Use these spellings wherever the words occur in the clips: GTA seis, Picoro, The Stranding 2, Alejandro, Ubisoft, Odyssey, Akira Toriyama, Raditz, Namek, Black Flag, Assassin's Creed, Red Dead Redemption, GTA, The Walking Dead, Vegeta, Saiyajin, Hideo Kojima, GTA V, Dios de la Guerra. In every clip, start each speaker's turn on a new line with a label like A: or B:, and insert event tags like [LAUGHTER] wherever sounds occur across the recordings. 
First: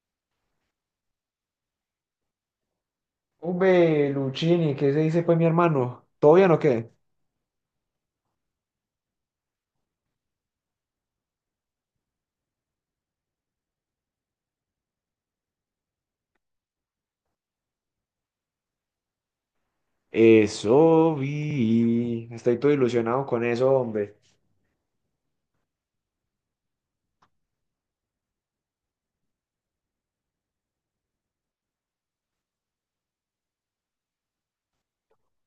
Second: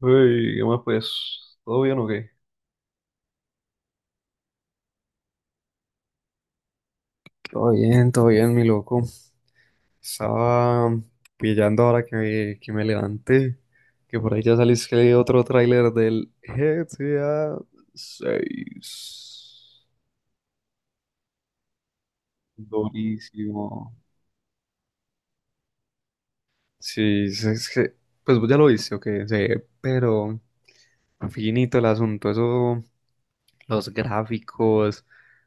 A: Uy, ¿qué más pues? ¿Todo bien o qué?
B: Ube, Luchini, ¿qué se dice pues mi hermano? ¿Todo bien o qué?
A: Todo bien, mi loco. Estaba pillando ahora que me levanté, que por ahí ya salió otro tráiler del GTA 6.
B: Eso vi. Estoy todo ilusionado con eso,
A: Durísimo.
B: hombre.
A: Sí, es que, pues vos ya lo viste, ok, sí, pero finito el asunto, eso, los gráficos,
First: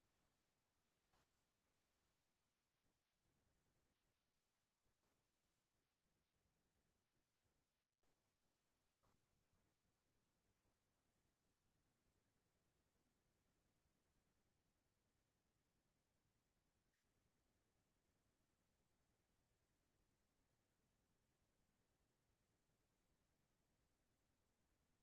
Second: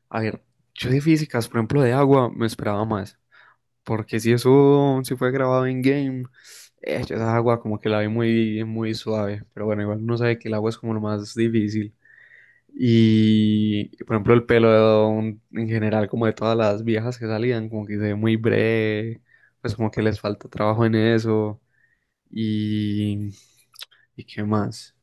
A: a ver, yo de físicas, por ejemplo, de agua, me esperaba más. Porque si fue grabado en game, yo esa agua como que la ve muy, muy suave. Pero bueno, igual uno sabe que el agua es como lo más difícil. Y, por ejemplo, el pelo en general, como de todas las viejas que salían, como que se ve muy breve, pues como que les falta trabajo en eso. Y, ¿y qué más?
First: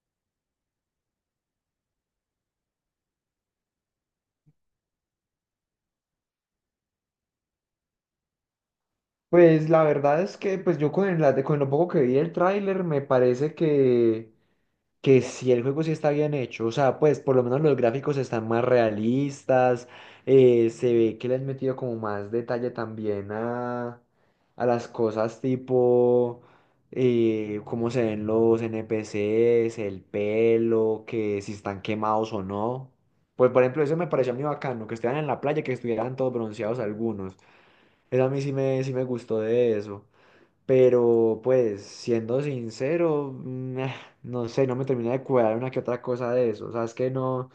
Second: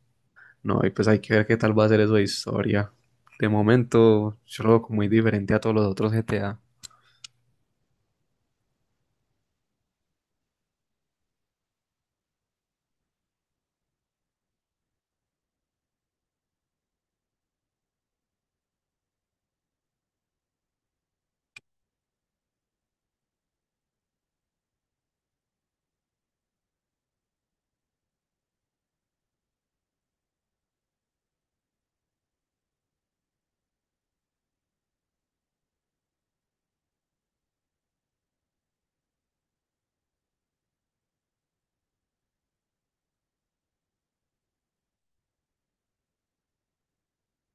A: No, y pues hay que ver qué tal va a ser eso de historia. De momento, yo lo veo como muy diferente a todos los otros GTA.
B: Pues la verdad es que pues yo con lo poco que vi del tráiler me parece que si el juego sí está bien hecho, o sea, pues por lo menos los gráficos están más realistas. Se ve que le han metido como más detalle también a las cosas tipo cómo se ven los NPCs, el pelo, que si están quemados o no. Pues por ejemplo, eso me pareció muy bacano, que estuvieran en la playa, que estuvieran todos bronceados algunos. Eso a mí sí me gustó de eso. Pero pues, siendo sincero, no sé, no me termina de cuadrar una que otra cosa de eso. O sea, es que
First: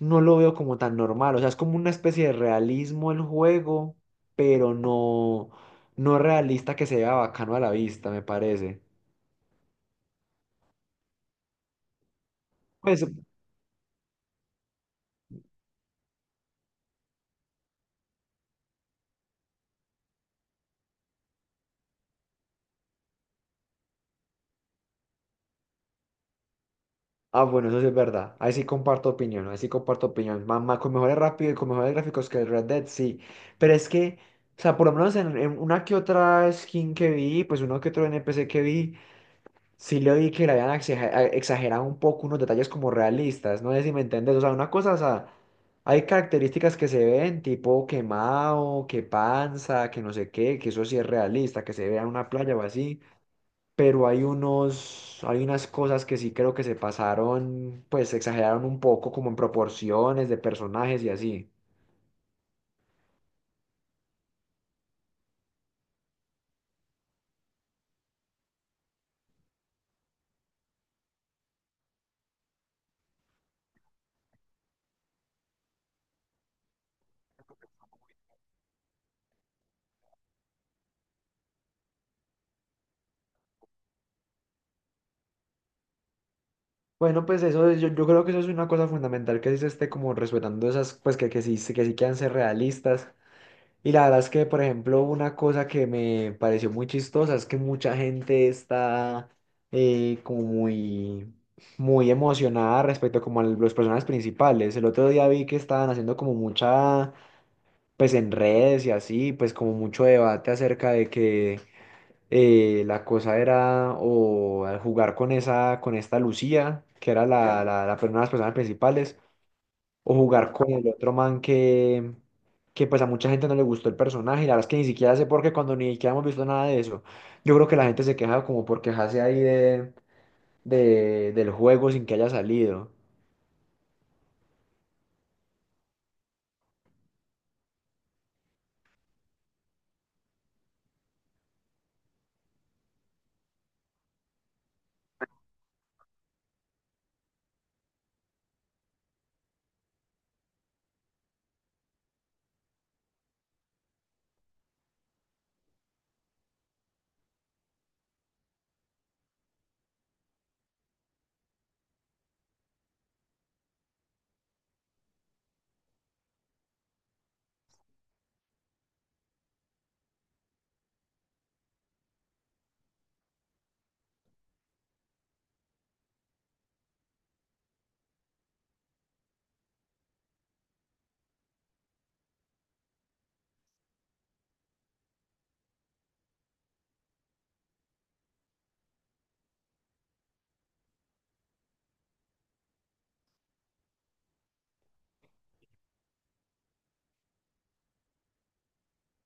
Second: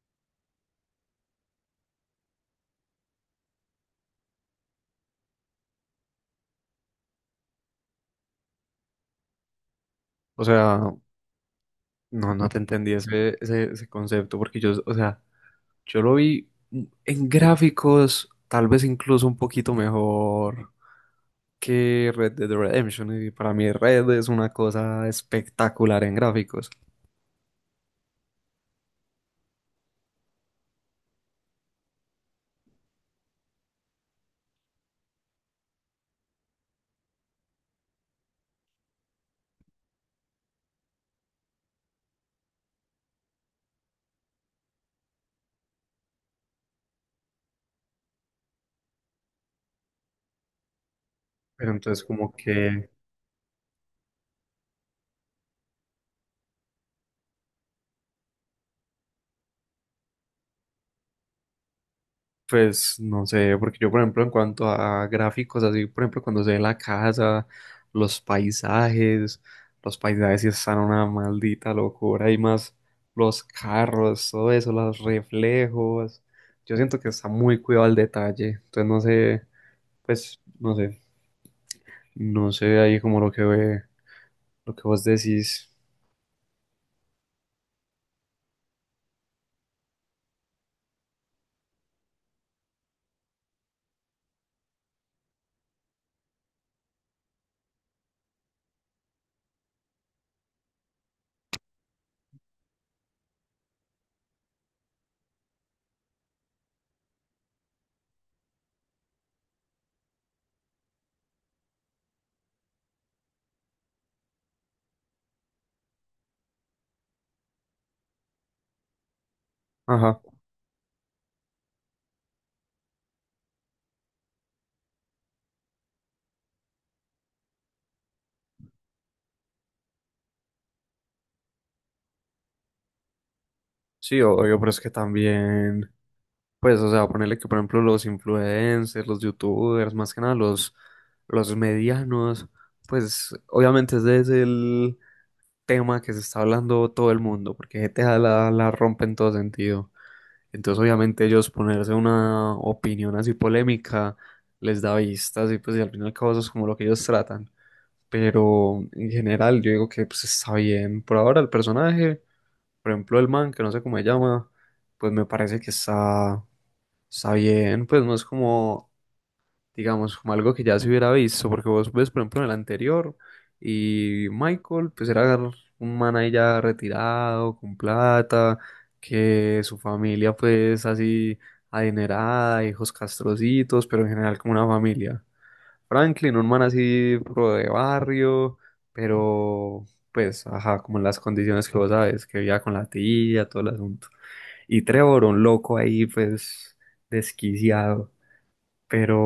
B: no lo veo como tan normal. O sea, es como una especie de realismo el juego, pero no realista que se vea bacano a la vista, me parece.
A: O sea, no, no te entendí
B: Pues,
A: ese concepto, porque yo, o sea, yo lo vi en gráficos, tal vez incluso un poquito mejor que Red Dead Redemption, y para mí Red es una cosa espectacular en gráficos.
B: bueno, eso sí es verdad. Ahí sí comparto opinión, ahí sí comparto opinión. Mamá, con mejores rápido y con mejores gráficos que el Red Dead, sí. Pero es que, o sea, por lo menos en una que otra skin que vi, pues uno que otro NPC que vi. Sí le oí que le habían exagerado un poco unos detalles como realistas, no sé si me entendés, o sea, una cosa, o sea, hay características que se ven, tipo quemado, que panza, que no sé qué, que eso sí es realista,
A: Pero
B: que se vea
A: entonces
B: en
A: como
B: una playa o
A: que,
B: así, pero hay unos, hay unas cosas que sí creo que se pasaron, pues exageraron un poco como en proporciones de personajes y así.
A: pues no sé, porque yo por ejemplo en cuanto a gráficos, así por ejemplo cuando se ve la casa, los paisajes, los paisajes sí están una maldita locura y más los carros, todo eso, los reflejos, yo siento que está muy cuidado al detalle, entonces no sé, pues no sé, no sé ahí como lo que ve, lo que vos decís,
B: Bueno, pues yo creo que eso es una cosa fundamental que sí se esté como respetando esas, pues que sí, que sí quieran ser realistas. Y la verdad es que, por ejemplo, una cosa que me pareció muy chistosa es que mucha gente está como muy, muy emocionada respecto como a los personajes principales. El otro día vi que estaban haciendo como mucha, pues en redes y así, pues como mucho debate acerca de que la cosa era o al jugar con esa, con esta Lucía, que era una de las personas principales o
A: ajá,
B: jugar con el otro man que pues a mucha gente no le gustó el personaje, y la verdad es que ni siquiera sé por qué cuando ni siquiera hemos visto nada de eso. Yo creo que la gente se queja como por quejarse ahí del juego sin que haya salido.
A: sí, obvio, pero es que también... Pues, o sea, ponerle que, por ejemplo, los influencers, los youtubers, más que nada los medianos, pues obviamente ese es el tema que se está hablando todo el mundo, porque G T a la rompe en todo sentido. Entonces, obviamente ellos ponerse una opinión así polémica les da vistas y pues y al final y al cabo eso es como lo que ellos tratan. Pero en general yo digo que pues está bien. Por ahora el personaje, por ejemplo, el man, que no sé cómo se llama, pues me parece que está... Está bien, pues no es como, digamos, como algo que ya se hubiera visto, porque vos ves, por ejemplo, en el anterior, y Michael, pues era un man ahí ya retirado, con plata, que su familia, pues así, adinerada, hijos castrocitos, pero en general como una familia. Franklin, un man así, pro de barrio, pero, pues, ajá, como en las condiciones que vos sabes, que vivía con la tía, todo el asunto. Y Trevor, un loco ahí, pues, desquiciado. Pero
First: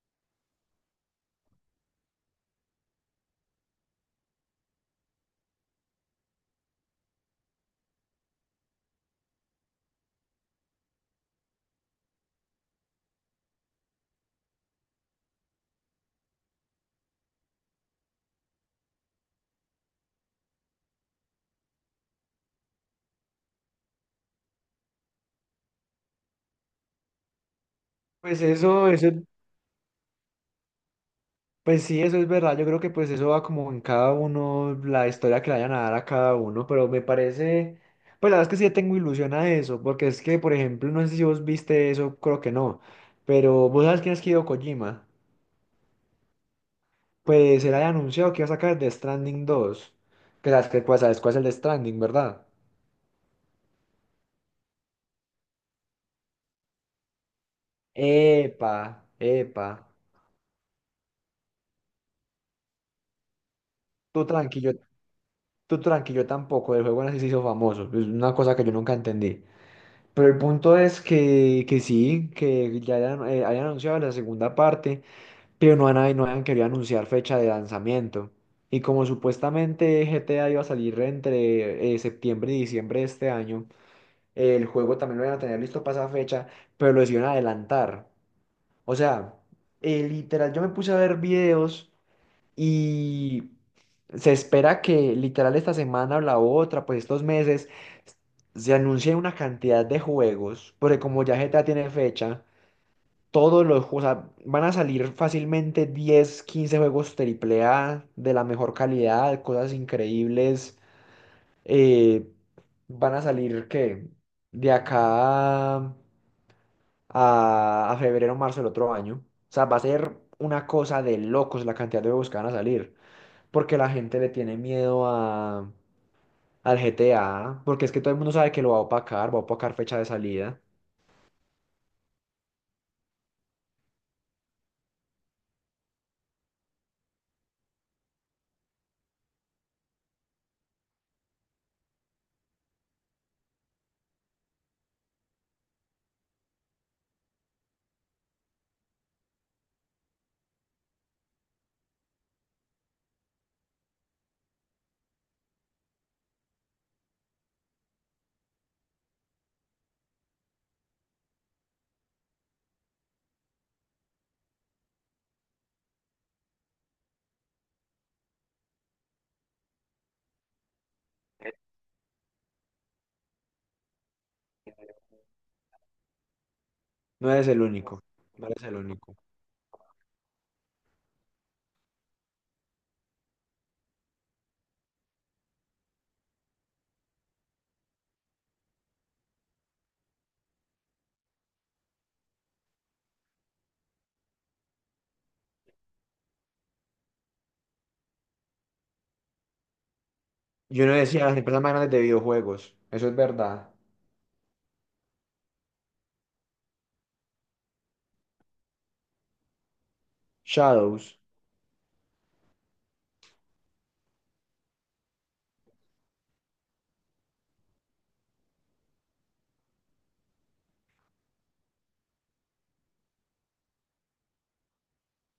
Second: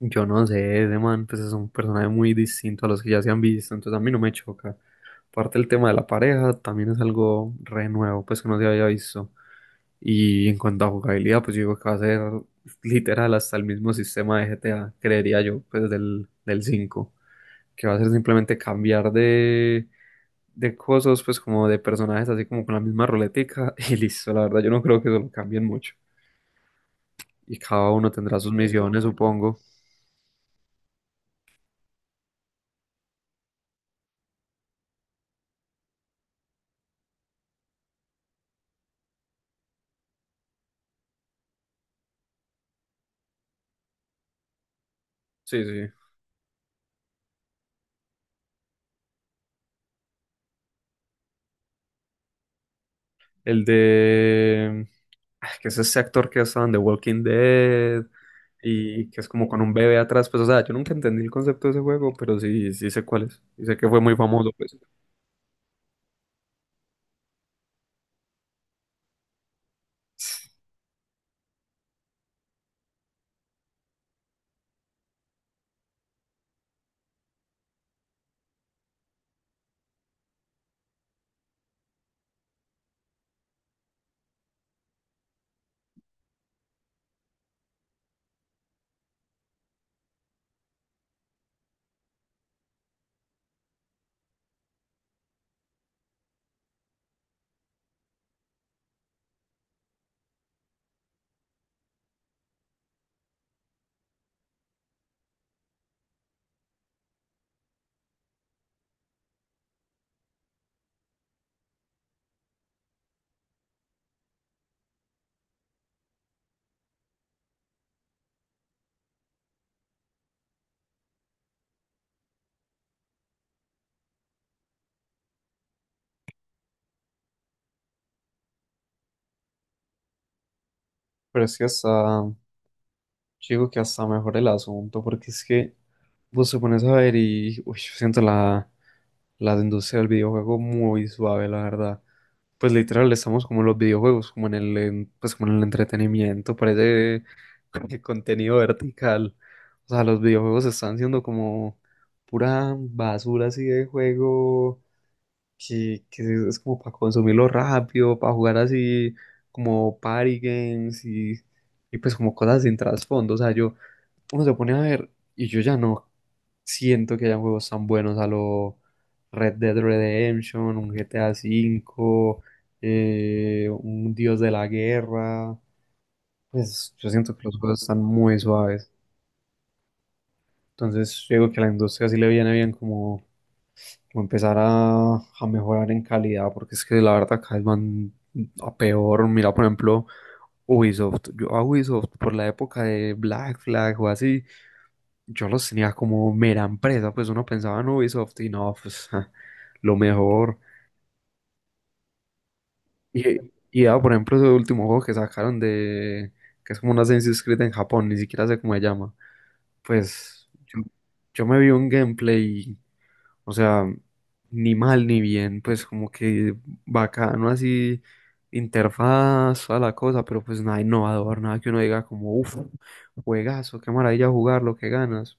A: yo no sé, ese man pues es un personaje muy distinto a los que ya se han visto, entonces a mí no me choca. Aparte el tema de la pareja también es algo re nuevo, pues que no se había visto. Y en cuanto a jugabilidad, pues yo digo que va a ser literal hasta el mismo sistema de GTA, creería yo, pues del 5. Que va a ser simplemente cambiar de, cosas, pues como de personajes, así como con la misma ruletica [LAUGHS] y listo, la verdad yo no creo que eso lo cambien mucho. Y cada uno tendrá
B: Pues
A: sus
B: eso,
A: misiones,
B: eso,
A: supongo.
B: pues sí, eso es verdad. Yo creo que pues eso va como en cada uno, la historia que le vayan a dar a cada uno, pero me parece, pues la verdad es que sí tengo ilusión a eso, porque es que, por ejemplo, no sé si vos viste eso, creo que no, pero vos sabes quién es Hideo Kojima.
A: Sí, sí.
B: Pues él había anunciado que iba a sacar The Stranding 2. Que sabes que pues, sabes cuál es el The Stranding, ¿verdad?
A: El de, que es ese actor que ha estado en The Walking Dead
B: Epa,
A: y que es como con
B: epa.
A: un bebé atrás, pues o sea, yo nunca entendí el concepto de ese juego, pero sí, sí sé cuál es, y sé que fue muy
B: Tú
A: famoso,
B: tranquilo,
A: pues.
B: tú tranquilo tampoco. El juego así se hizo famoso. Es una cosa que yo nunca entendí. Pero el punto es que sí, que ya hayan anunciado la segunda parte, pero no han querido anunciar fecha de lanzamiento. Y como supuestamente GTA iba a salir entre septiembre y diciembre de este año. El juego también lo iban a tener listo para esa fecha, pero lo decidieron adelantar. O sea, literal, yo me puse a ver videos y se espera que literal esta semana o la otra, pues estos meses, se anuncie una cantidad de juegos, porque como ya GTA tiene fecha, todos los juegos, o sea, van a salir fácilmente 10-15 juegos triple A de la mejor calidad, cosas increíbles. eh, Van a salir, ¿qué? De acá a febrero o marzo del otro año. O sea, va a ser una cosa de locos la cantidad de juegos que van a salir, porque la gente le tiene miedo a, al GTA, porque es que todo el mundo sabe que lo va a opacar fecha de salida.
A: Pero es que hasta, yo digo que hasta mejor el asunto, porque es que vos te pones a ver y uy, yo siento la industria del videojuego muy suave, la verdad. Pues literal estamos como en los videojuegos, como pues como en el entretenimiento, parece [LAUGHS] contenido vertical. O sea, los videojuegos están siendo como pura basura así de juego que es como para consumirlo rápido, para jugar así como party games y pues como cosas sin trasfondo. O sea, yo, uno se pone a ver y yo ya no siento que hayan juegos tan buenos a lo Red Dead Redemption, un GTA V, un Dios de la Guerra. Pues yo
B: No
A: siento que
B: eres
A: los
B: el
A: juegos están
B: único,
A: muy
B: no eres el
A: suaves.
B: único.
A: Entonces, yo digo que a la industria sí le viene bien como o empezar a mejorar en calidad, porque es que la verdad cada vez van a peor. Mira, por ejemplo, Ubisoft. Yo a Ubisoft por la época de Black Flag o así, yo los tenía como mera empresa, pues uno pensaba en Ubisoft y no, pues ja, lo mejor.
B: Yo no decía las empresas más grandes de videojuegos, eso es
A: Y,
B: verdad.
A: y ya, por ejemplo, ese último juego que sacaron de, que es como una Assassin's Creed en Japón, ni siquiera sé cómo se llama. Pues yo,
B: Shadows.
A: yo me vi un gameplay. O sea, ni mal ni bien, pues como que bacano así, interfaz, a la cosa, pero pues nada innovador, nada que uno diga como, uff, juegazo, qué maravilla jugarlo, qué ganas.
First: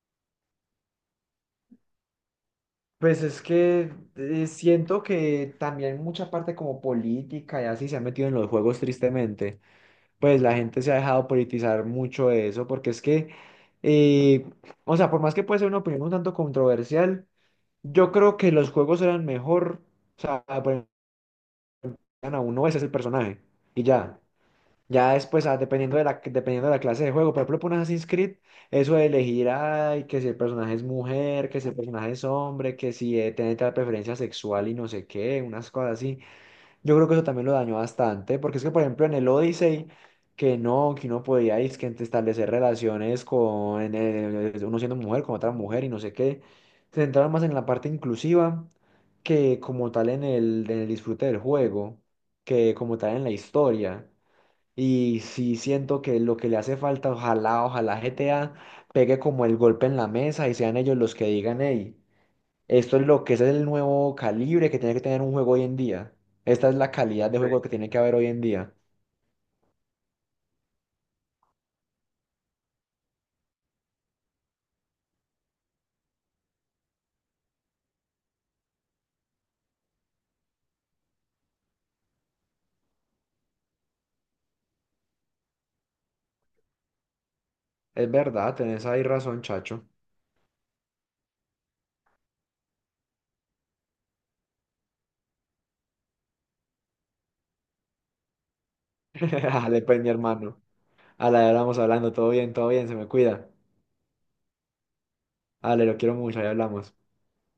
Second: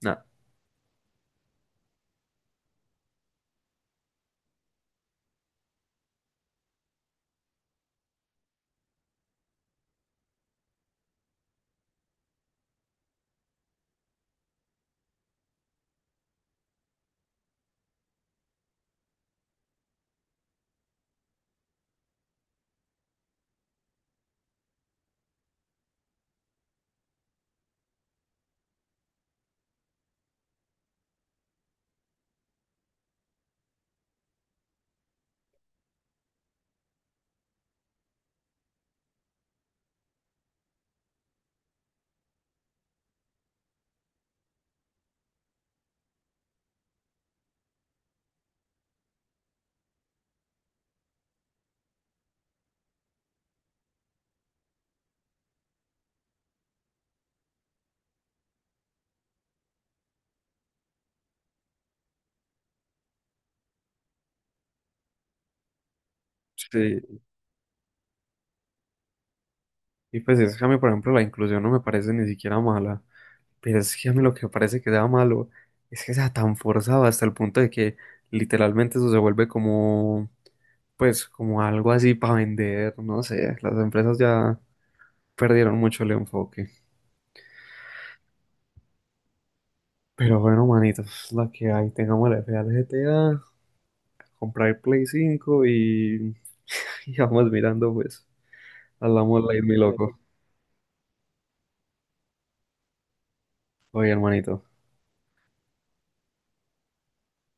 A: Nada.
B: Pues es que siento que también mucha parte como política y así se ha metido en los juegos tristemente. Pues la gente se ha dejado politizar mucho de eso, porque es que, eh, o sea, por más que puede ser una opinión un tanto controversial, yo creo que los juegos eran mejor, o sea, ponían a uno, ese es el personaje, y ya. Ya después, dependiendo de la clase de juego, por ejemplo, por un Assassin's Creed, eso de elegir, ay, que si el personaje es mujer, que si el personaje es hombre, que si tiene tal preferencia sexual y no sé qué, unas cosas así. Yo creo que eso también lo dañó bastante, porque es que, por ejemplo, en el Odyssey, que no, que uno podía es que establecer relaciones con uno siendo mujer, con otra mujer y no sé qué, se centraron más en la parte inclusiva que como tal en el disfrute del juego, que como tal en la historia. Y sí siento que lo que le hace falta, ojalá, ojalá GTA pegue como el golpe en la mesa y sean ellos los que digan, hey. Esto es lo que ese es el nuevo calibre que tiene que tener un juego hoy en día. Esta es la
A: Sí,
B: calidad de, sí, juego que tiene que haber hoy en día.
A: y pues es que a mí, por ejemplo, la inclusión no me parece ni siquiera mala, pero es que a mí lo que me parece que sea malo es que sea tan forzado hasta el punto de que literalmente eso se vuelve como, pues como algo así para vender, no sé, las empresas ya perdieron mucho el enfoque.
B: Es verdad, tenés ahí razón, chacho.
A: Pero bueno, manitos, la que hay, tengamos el FA al GTA, comprar el Play 5 y, [LAUGHS] y vamos mirando, pues, hablamos live,
B: [LAUGHS]
A: mi
B: Ale pues, mi
A: loco.
B: hermano. A la hora vamos hablando, todo bien, se me cuida.
A: Oye, hermanito,
B: Ale lo quiero mucho, ya hablamos.